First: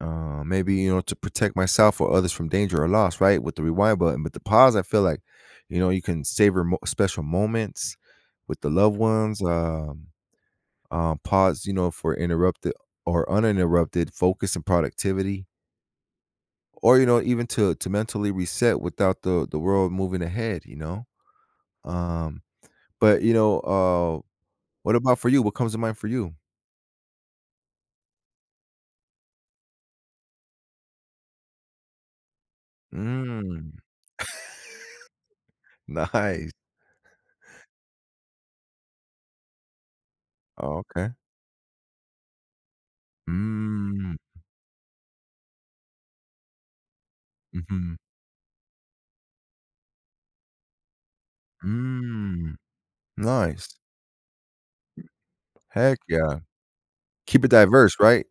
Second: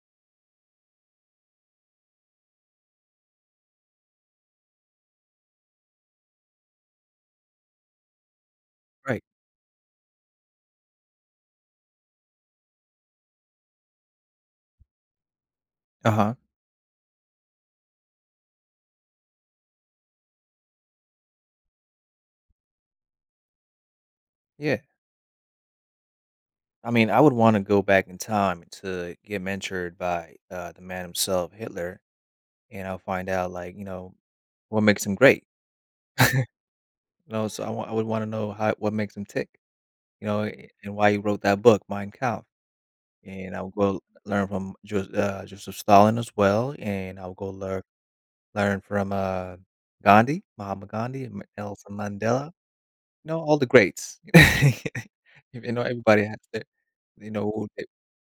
Uh, maybe, you know, to protect myself or others from danger or loss, right, with the rewind button. With the pause, I feel like, you know, you can savor mo special moments with the loved Right. ones, um um, pause, you know, for interrupte or uninterrupted focus and productivity Uh-huh. or, you know, even to to mentally reset without the the world moving ahead, you know? Um, but, you know, uh, Yeah. what about for you? What comes to mind for you? I mean, I would wanna go back in time to get mentored by, uh, the man himself, Hitler, and I'll find out, Mm, like, you know, what makes him great. Nice. You know, so I wou I would wanna know how what makes him tick, you know, a a and Okay. why he wrote that book, Mein Kampf, and I will Mm. learn from Jos uh, Joseph Stalin as well, and I'll go lear Mhm. learn from, uh, Gandhi, Mahatma Gandhi, Ma Nelson Mandela, Mm. know all the Nice. greats. If You know, Heck everybody has yeah. to you Keep know, it who the diverse, right?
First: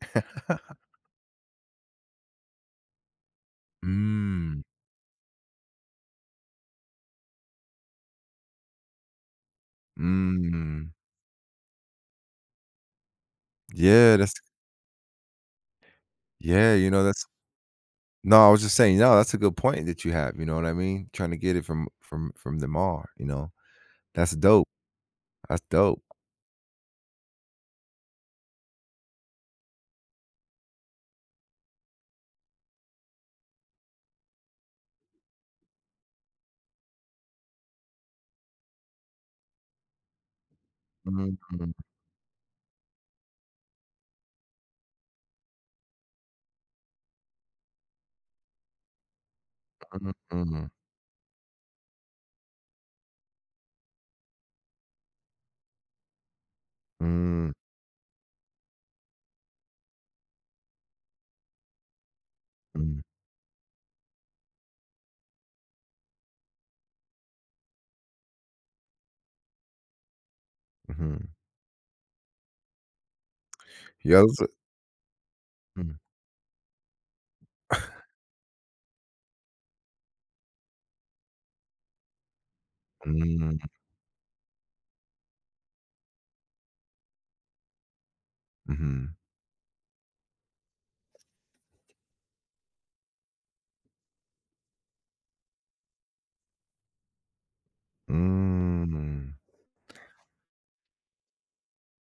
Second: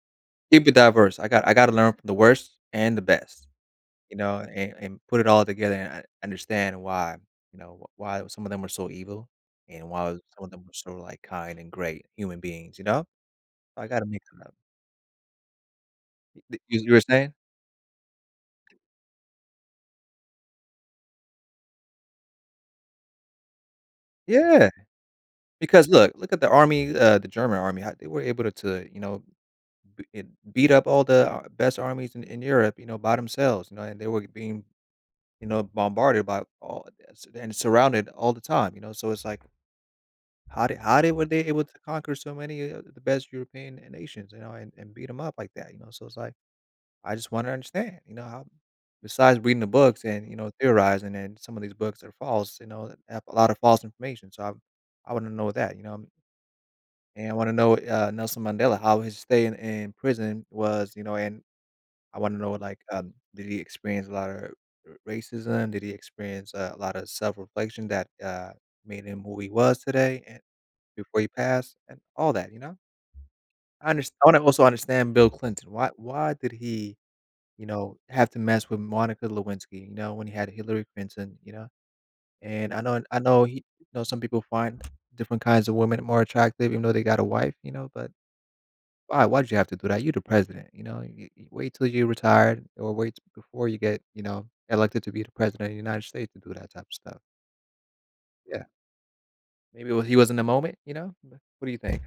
Keep it diverse, I got I gotta learn from the worst and the best, you know, Mm. and and put it all together and and understand why you know, w why some of them are so evil, and why was some of them are Mm. so, like, kind and great human beings, you know? I gotta Yeah, meet that's t them up. The Yeah, you You were know, that's saying? No, I was just saying No, that's a good point that you have, you know what I mean? Tryna get it from from from the mar, you know? That's dope. Yeah. That's Because dope. look, look at the army, uh, the German army a they were able to, you know, i en beat up all the best armies in in Europe, you know, by themselves, you know, and they were being, you know, bombarded by all and su and surrounded all the time, you know, so it's like, how they how were they able to Mhm. conquer so many o of the best European e nations, you know, and and beat them up like that? You know, so it's like, I just wanna understand, you know, how besides reading the books Mhm, and, you know, mhm. theorizing, and some of these books are false, you know, have a lot of false information, so I w I wanna know that, you know, and and I Mm. wanna know, uh, Nelson Mandela, how his stay in in prison was, you know? And I wanna know what, like, Mm. um did he experience a lot of r r racism? Did he experience a lot of self-reflection that, uh, made him who he was today, and before Mhm. he passed, and all that, you know? Unders Yeah, I that was wanna a also understand Bill Clinton. Why Mm. why did he, you know, have to mess with Monica Lewinsky, you know, when he had Hillary Clinton, you know? And I known and I know he Mm. you know, some people find different kinds of women more attractive even though they got a wife, you know? But, Mhm. why? "Why did you'd have to do that, you're the president, you know, you you wait till you retired or wait before you get, you know, elected to be the president of the United States to do that type of stuff." Yeah. Mhm. Maybe Well he was in the moment, you know? But, what do you think?